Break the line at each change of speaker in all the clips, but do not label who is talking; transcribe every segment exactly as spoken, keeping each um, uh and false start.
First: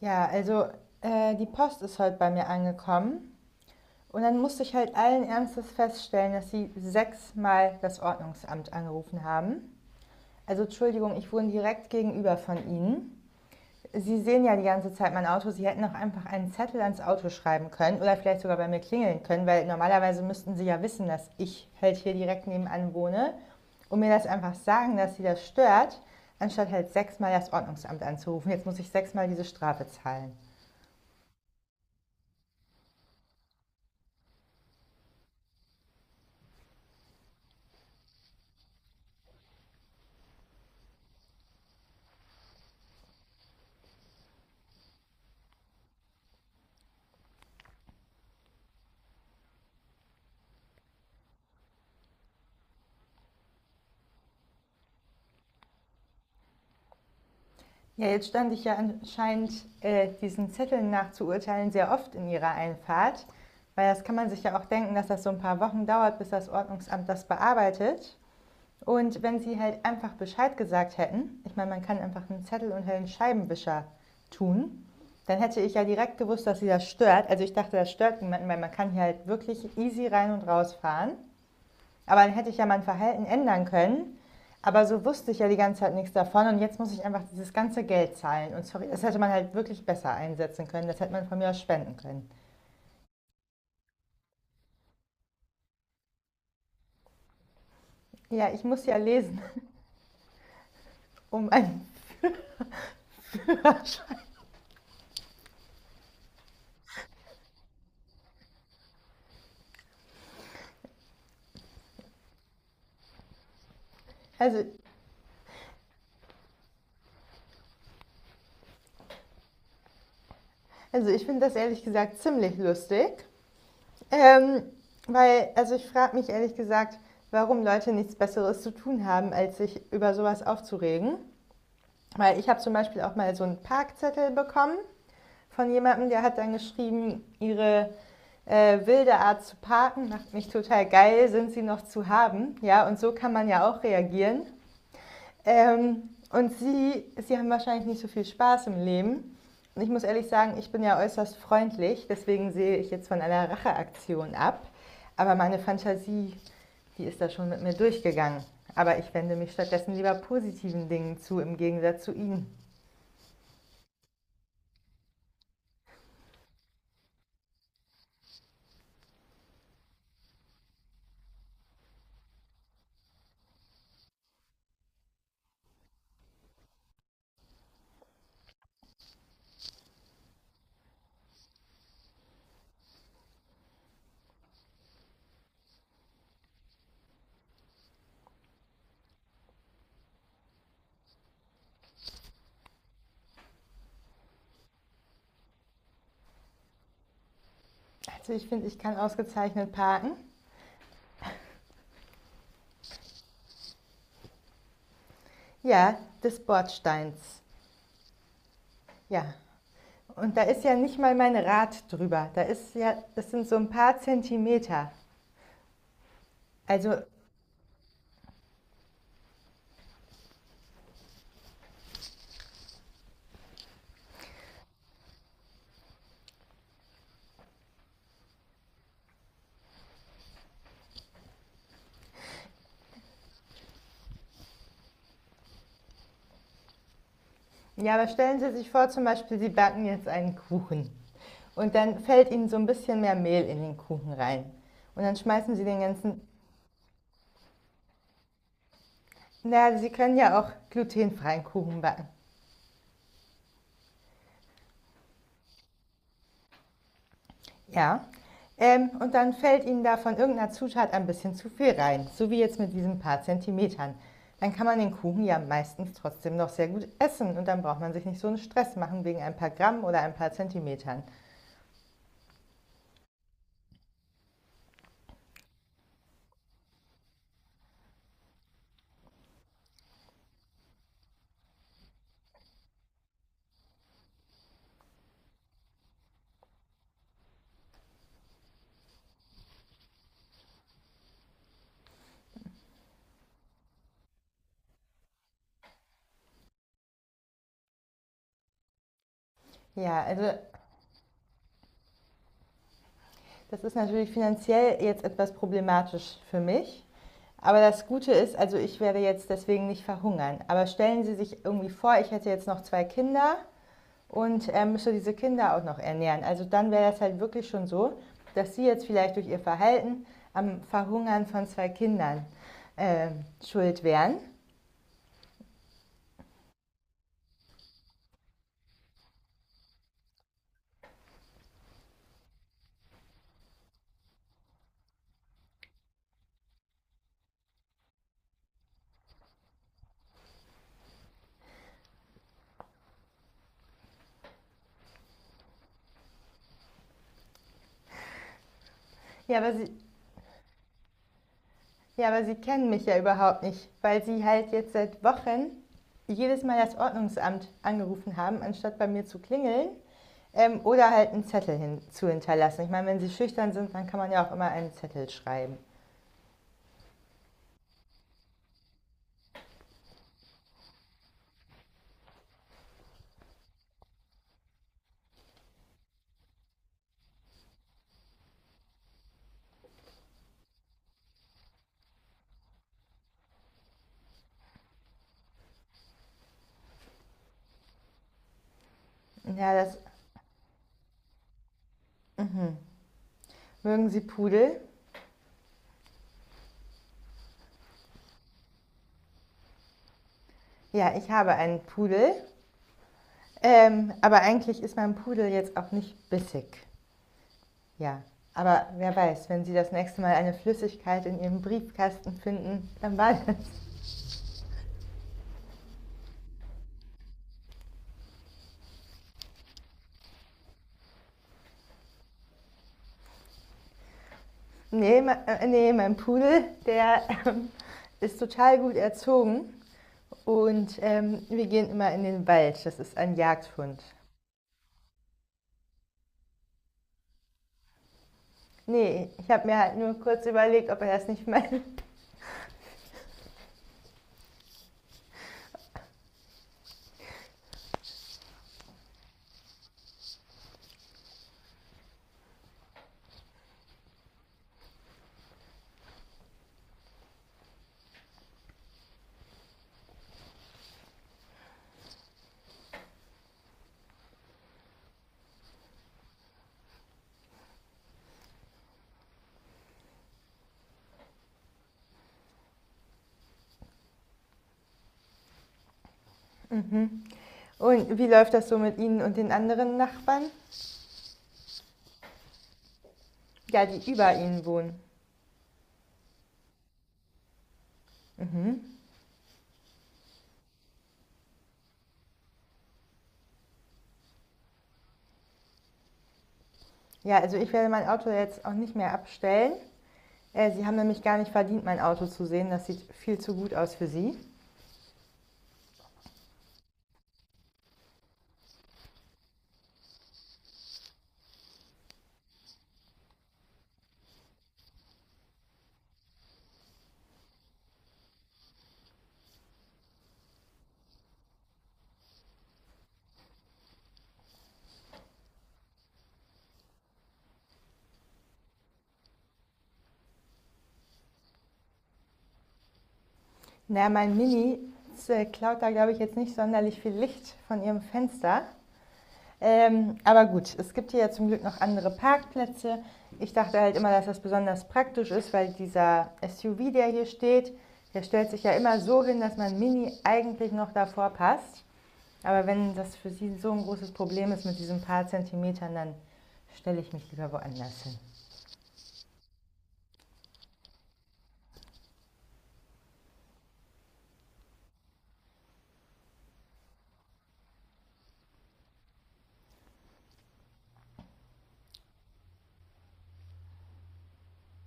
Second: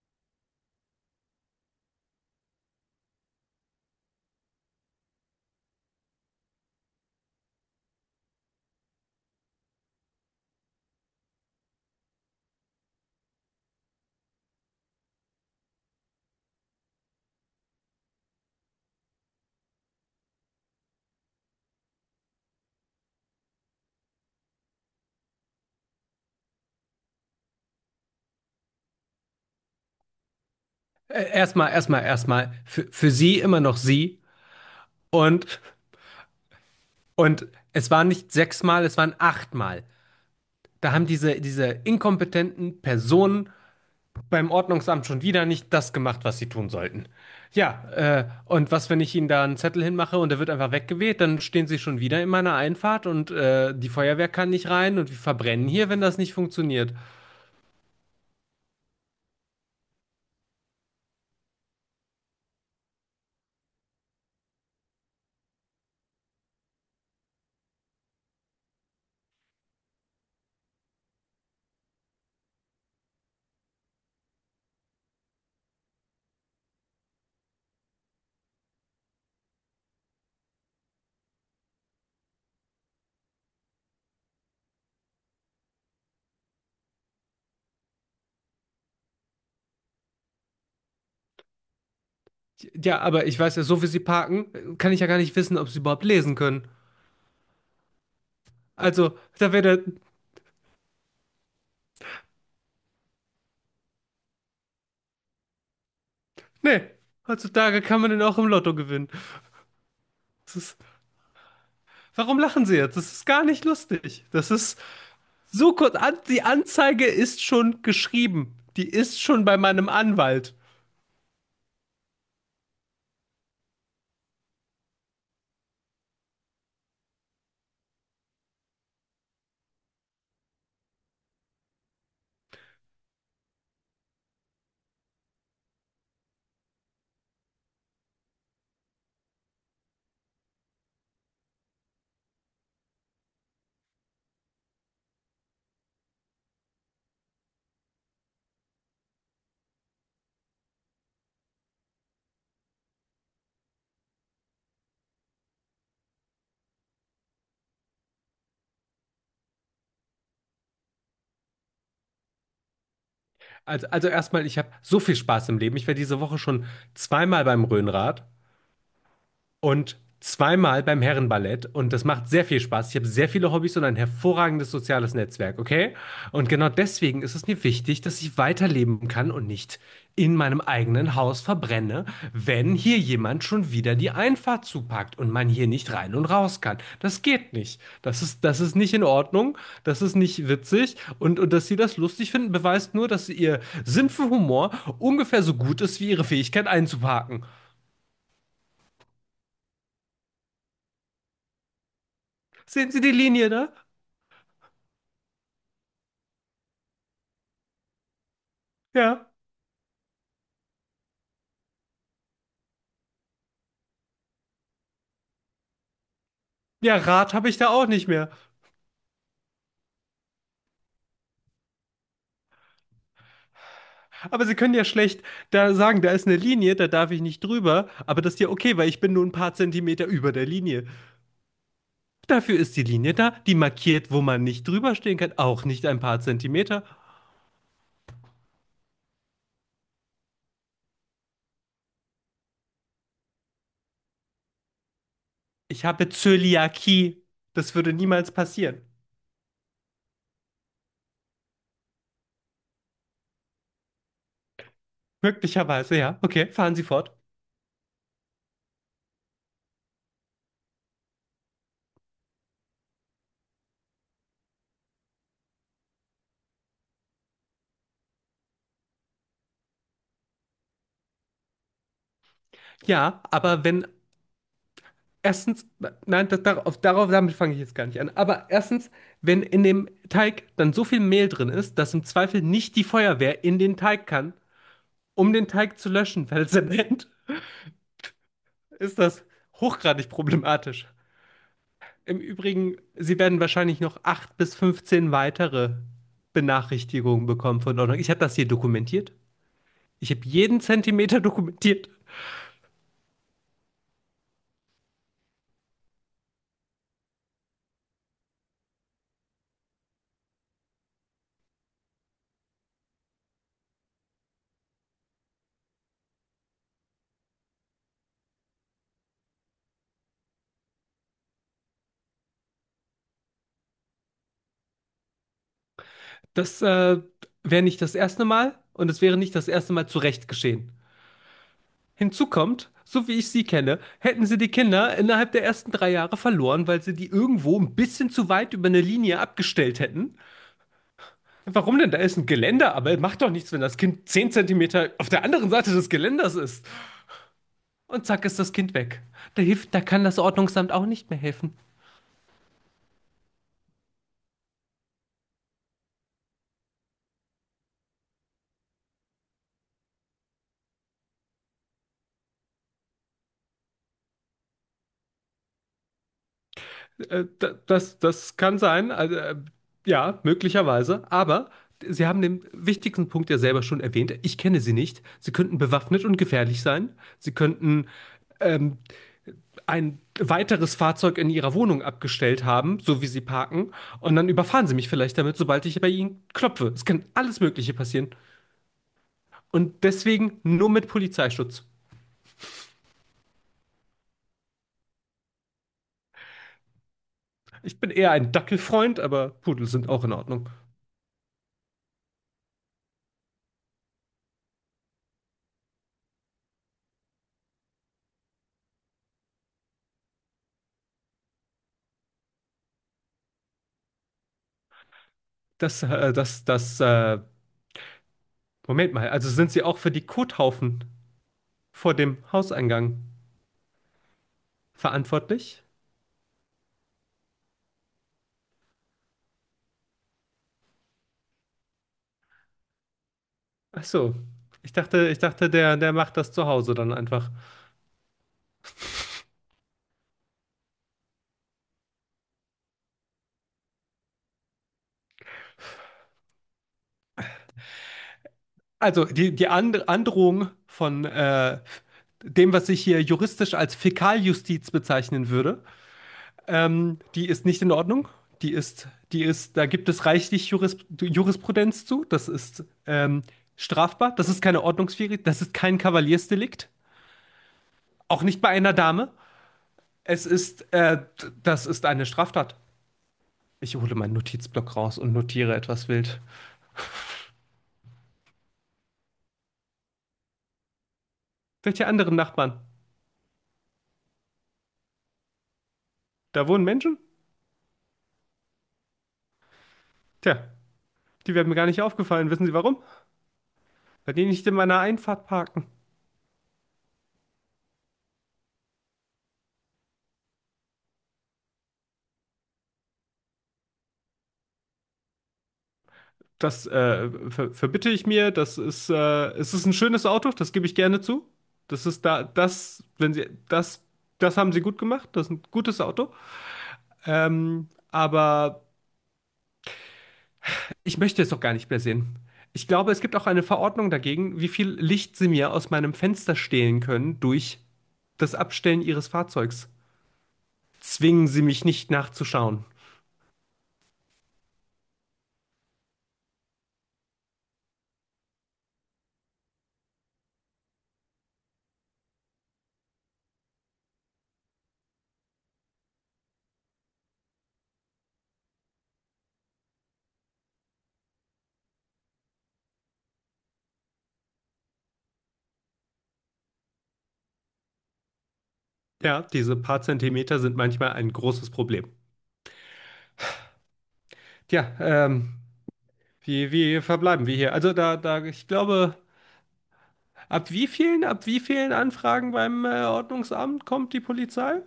Ja, also äh, die Post ist heute bei mir angekommen und dann musste ich halt allen Ernstes feststellen, dass sie sechsmal das Ordnungsamt angerufen haben. Also Entschuldigung, ich wohne direkt gegenüber von Ihnen. Sie sehen ja die ganze Zeit mein Auto. Sie hätten auch einfach einen Zettel ans Auto schreiben können oder vielleicht sogar bei mir klingeln können, weil normalerweise müssten Sie ja wissen, dass ich halt hier direkt nebenan wohne und mir das einfach sagen, dass Sie das stört, anstatt halt sechsmal das Ordnungsamt anzurufen. Jetzt muss ich sechsmal diese Strafe zahlen.
Äh, Erstmal, erstmal, erstmal. Für, für Sie immer noch Sie. Und, und es waren nicht sechsmal, es waren achtmal. Da haben diese, diese inkompetenten Personen beim Ordnungsamt schon wieder nicht das gemacht, was sie tun sollten. Ja, äh, und was, wenn ich Ihnen da einen Zettel hinmache und der wird einfach weggeweht, dann stehen Sie schon wieder in meiner Einfahrt und äh, die Feuerwehr kann nicht rein und wir verbrennen hier, wenn das nicht funktioniert.
Ja, jetzt stand ich ja anscheinend äh, diesen Zetteln nach zu urteilen sehr oft in Ihrer Einfahrt, weil das kann man sich ja auch denken, dass das so ein paar Wochen dauert, bis das Ordnungsamt das bearbeitet. Und wenn Sie halt einfach Bescheid gesagt hätten, ich meine, man kann einfach einen Zettel unter den Scheibenwischer tun, dann hätte ich ja direkt gewusst, dass Sie das stört. Also ich dachte, das stört niemanden, weil man kann hier halt wirklich easy rein und raus fahren. Aber dann hätte ich ja mein Verhalten ändern können. Aber so wusste ich ja die ganze Zeit nichts davon und jetzt muss ich einfach dieses ganze Geld zahlen. Und sorry, das hätte man halt wirklich besser einsetzen können. Das hätte man von mir aus spenden können.
Ja, aber ich weiß ja, so wie Sie parken, kann ich ja gar nicht wissen, ob Sie überhaupt lesen können.
Ja, ich muss ja
Also,
lesen,
da wäre der.
um ein.
Nee, heutzutage kann man den auch im Lotto gewinnen. Das ist, Warum lachen Sie jetzt? Das ist gar nicht lustig. Das
Also,
ist so kurz. An, die Anzeige ist schon geschrieben. Die ist schon bei meinem Anwalt.
also ich finde das ehrlich gesagt ziemlich lustig. Ähm, Weil, also ich frage mich ehrlich gesagt, warum Leute nichts Besseres zu tun haben, als sich über sowas aufzuregen. Weil ich habe zum Beispiel auch mal so einen Parkzettel bekommen von jemandem, der hat dann geschrieben, ihre äh, wilde Art zu parken macht mich total geil, sind sie noch zu haben? Ja, und so kann man ja auch reagieren. Ähm, und sie, sie haben wahrscheinlich nicht so viel Spaß im Leben. Und ich muss ehrlich sagen, ich bin ja äußerst freundlich, deswegen sehe ich jetzt von einer Racheaktion ab. Aber meine Fantasie, die ist da schon mit mir durchgegangen. Aber ich wende mich stattdessen lieber positiven Dingen zu, im Gegensatz zu Ihnen.
Also, also erstmal, ich habe so viel Spaß im Leben. Ich war diese Woche schon zweimal beim Rhönrad. und zweimal beim Herrenballett und das macht sehr viel Spaß. Ich habe sehr viele Hobbys und ein hervorragendes soziales Netzwerk, okay? Und genau deswegen ist es mir wichtig, dass ich weiterleben kann und nicht in meinem eigenen Haus verbrenne, wenn hier jemand schon wieder die Einfahrt zupackt und man hier nicht rein und raus kann. Das geht nicht. Das ist, das ist nicht in Ordnung, das ist nicht witzig und, und dass Sie das lustig finden, beweist nur, dass Ihr Sinn für Humor ungefähr so gut ist wie Ihre Fähigkeit einzuparken.
Also ich finde, ich kann ausgezeichnet parken.
Sehen Sie die Linie da?
Ja, des Bordsteins. Ja.
Ja.
Und da ist ja nicht mal mein Rad drüber. Da ist ja, das sind so ein paar Zentimeter.
Ja,
Also,
Rad habe ich da auch nicht mehr. Aber Sie können ja schlecht da sagen, da ist eine Linie, da darf ich nicht drüber. Aber das ist ja okay, weil ich bin nur ein paar Zentimeter über der Linie. Dafür ist die Linie da, die markiert, wo man nicht drüber stehen kann, auch nicht ein paar Zentimeter.
ja, aber stellen Sie sich vor, zum Beispiel, Sie backen jetzt einen Kuchen. Und dann fällt Ihnen so ein bisschen mehr Mehl in den Kuchen rein. Und dann schmeißen Sie den
Ich habe
ganzen.
Zöliakie. Das würde niemals passieren.
Naja, Sie können ja auch glutenfreien Kuchen backen.
Möglicherweise, ja. Okay, fahren Sie fort.
Ja. Ähm, und dann fällt Ihnen da von irgendeiner Zutat ein bisschen zu viel rein, so wie jetzt mit diesen paar Zentimetern. Dann kann man den Kuchen ja meistens trotzdem noch sehr gut essen und dann braucht man sich nicht so einen Stress machen wegen ein paar Gramm oder ein paar Zentimetern.
Ja, aber wenn erstens, nein, das, darauf, darauf, damit fange ich jetzt gar nicht an. Aber erstens, wenn in dem Teig dann so viel Mehl drin ist, dass im Zweifel nicht die Feuerwehr in den Teig kann, Um den Teig zu löschen, weil Zement ist das hochgradig problematisch. Im Übrigen, Sie werden wahrscheinlich noch acht bis fünfzehn weitere Benachrichtigungen bekommen von Ordnung. Ich habe das hier dokumentiert.
Ja,
Ich habe
also
jeden Zentimeter dokumentiert.
das ist natürlich finanziell jetzt etwas problematisch für mich. Aber das Gute ist, also ich werde jetzt deswegen nicht verhungern. Aber stellen Sie sich irgendwie vor, ich hätte jetzt noch zwei Kinder und er müsste diese Kinder auch noch ernähren. Also dann wäre das halt wirklich schon so, dass sie jetzt vielleicht durch ihr Verhalten am Verhungern von zwei Kindern äh, schuld wären.
Das äh, wäre nicht das erste Mal und es wäre nicht das erste Mal zu Recht geschehen. Hinzu kommt, so wie ich Sie kenne, hätten Sie die Kinder innerhalb der ersten drei Jahre verloren, weil Sie die irgendwo ein bisschen zu weit über eine Linie abgestellt hätten. Warum denn? Da ist ein Geländer, aber macht doch nichts, wenn das Kind zehn Zentimeter auf der anderen Seite des Geländers ist. Und zack ist das Kind weg.
Ja
Da
aber, sie,
hilft, da kann das Ordnungsamt auch nicht mehr helfen.
ja, aber sie kennen mich ja überhaupt nicht, weil sie halt jetzt seit Wochen jedes Mal das Ordnungsamt angerufen haben, anstatt bei mir zu klingeln ähm, oder halt einen Zettel hin, zu hinterlassen. Ich meine, wenn sie schüchtern sind, dann kann man ja auch immer einen Zettel schreiben.
Äh, da- das, das kann sein, also, äh, ja, möglicherweise. Aber Sie haben den wichtigsten Punkt ja selber schon erwähnt. Ich kenne Sie nicht. Sie könnten bewaffnet und gefährlich sein. Sie könnten ähm, ein weiteres Fahrzeug in Ihrer Wohnung abgestellt haben, so wie Sie parken. Und dann überfahren Sie mich vielleicht damit, sobald ich bei Ihnen klopfe. Es kann alles Mögliche passieren.
Ja, das
Und deswegen nur mit Polizeischutz.
mögen sie Pudel.
Ich bin eher ein Dackelfreund, aber Pudel sind auch in Ordnung.
Ja, ich habe einen Pudel. Ähm, aber eigentlich ist mein Pudel jetzt auch nicht bissig. Ja. Aber wer weiß, wenn Sie das nächste Mal eine Flüssigkeit in Ihrem Briefkasten finden, dann war das.
Das, äh, das, das, äh, Moment mal, also sind Sie auch für die Kothaufen vor dem Hauseingang
Nee, me- äh,
verantwortlich?
nee mein Pudel, der ähm, ist total gut erzogen. Und ähm, wir gehen immer in den Wald. Das ist ein Jagdhund.
Ach so. Ich dachte, ich dachte, der, der macht das zu Hause dann einfach.
Nee, ich habe mir halt nur kurz überlegt, ob er das nicht meint.
Also die, die And Androhung von äh, dem, was ich hier juristisch als Fäkaljustiz bezeichnen würde, Ähm, die ist nicht in Ordnung. Die ist, die ist, da gibt es reichlich Juris, Jurisprudenz zu. Das ist ähm, strafbar. Das ist keine Ordnungswidrigkeit. Das ist kein Kavaliersdelikt. Auch nicht bei einer Dame. Es ist, äh, d- das ist eine Straftat. Ich hole meinen Notizblock raus und notiere etwas wild.
Mhm. Und wie läuft das so mit Ihnen und den anderen Nachbarn?
Welche anderen Nachbarn?
Ja, die über Ihnen wohnen.
Da wohnen Menschen?
Mhm.
Tja, die wären mir gar nicht aufgefallen. Wissen Sie warum? Weil die nicht in meiner Einfahrt parken.
Ja, also ich werde mein Auto jetzt auch nicht mehr abstellen. Äh, Sie haben nämlich gar nicht verdient, mein Auto zu sehen. Das sieht viel zu gut aus für Sie.
Das äh, ver Verbitte ich mir. Das ist, äh, es ist ein schönes Auto, das gebe ich gerne zu. Das ist da, das, wenn Sie, das, Das haben Sie gut gemacht. Das ist ein gutes Auto. Ähm, aber ich möchte es doch gar nicht mehr sehen. Ich glaube, es gibt auch eine Verordnung dagegen, wie viel Licht Sie mir aus meinem Fenster stehlen können durch das Abstellen Ihres Fahrzeugs. Zwingen Sie mich nicht nachzuschauen.
Na, mein Mini äh, klaut da, glaube ich, jetzt nicht sonderlich viel Licht von Ihrem Fenster. Ähm, aber gut, es gibt hier ja zum Glück noch andere Parkplätze. Ich dachte halt immer, dass das besonders praktisch ist, weil dieser S U V, der hier steht, der stellt sich ja immer so hin, dass mein Mini eigentlich noch davor passt. Aber wenn das für Sie so ein großes Problem ist mit diesen paar Zentimetern, dann stelle ich mich lieber woanders hin.
Ja, diese paar Zentimeter sind manchmal ein großes Problem. Tja, ähm, Wie, wie verbleiben wir hier? Also da, da, ich glaube, ab wie vielen, ab wie vielen Anfragen beim äh, Ordnungsamt kommt die Polizei?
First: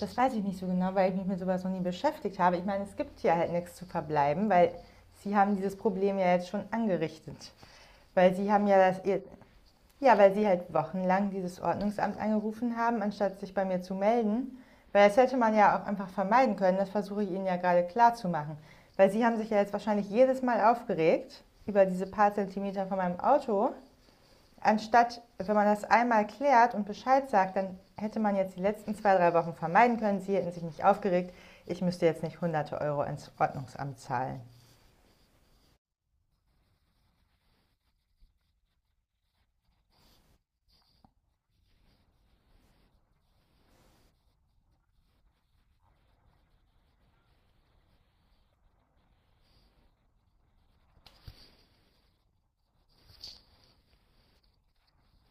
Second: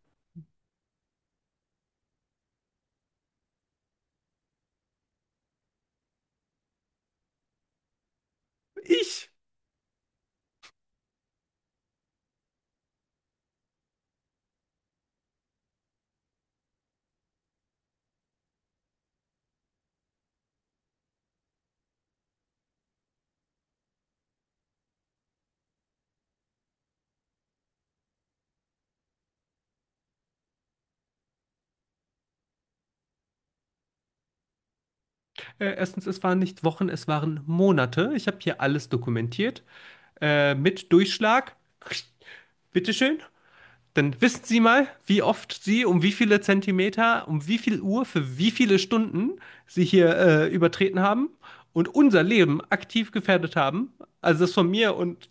Das weiß ich nicht so genau, weil ich mich mit sowas noch nie beschäftigt habe. Ich meine, es gibt hier halt nichts zu verbleiben, weil Sie haben dieses Problem ja jetzt schon angerichtet. Weil Sie haben ja das...
Ich!
Ja, weil Sie halt wochenlang dieses Ordnungsamt angerufen haben, anstatt sich bei mir zu melden. Weil das hätte man ja auch einfach vermeiden können. Das versuche ich Ihnen ja gerade klarzumachen. Weil Sie haben sich ja jetzt wahrscheinlich jedes Mal aufgeregt über diese paar Zentimeter von meinem Auto, anstatt, wenn man das einmal klärt und Bescheid sagt, dann hätte man jetzt die letzten zwei, drei Wochen vermeiden können. Sie hätten sich nicht aufgeregt. Ich müsste jetzt nicht hunderte Euro ins Ordnungsamt zahlen.
Äh, erstens, es waren nicht Wochen, es waren Monate. Ich habe hier alles dokumentiert. Äh, mit Durchschlag. Bitteschön. Dann wissen Sie mal, wie oft Sie, um wie viele Zentimeter, um wie viel Uhr, für wie viele Stunden Sie hier äh, übertreten haben und unser Leben aktiv gefährdet haben. Also das von mir und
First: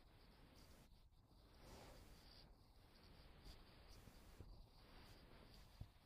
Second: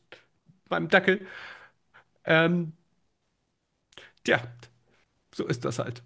meinem Dackel. Ähm, Tja, so ist das halt.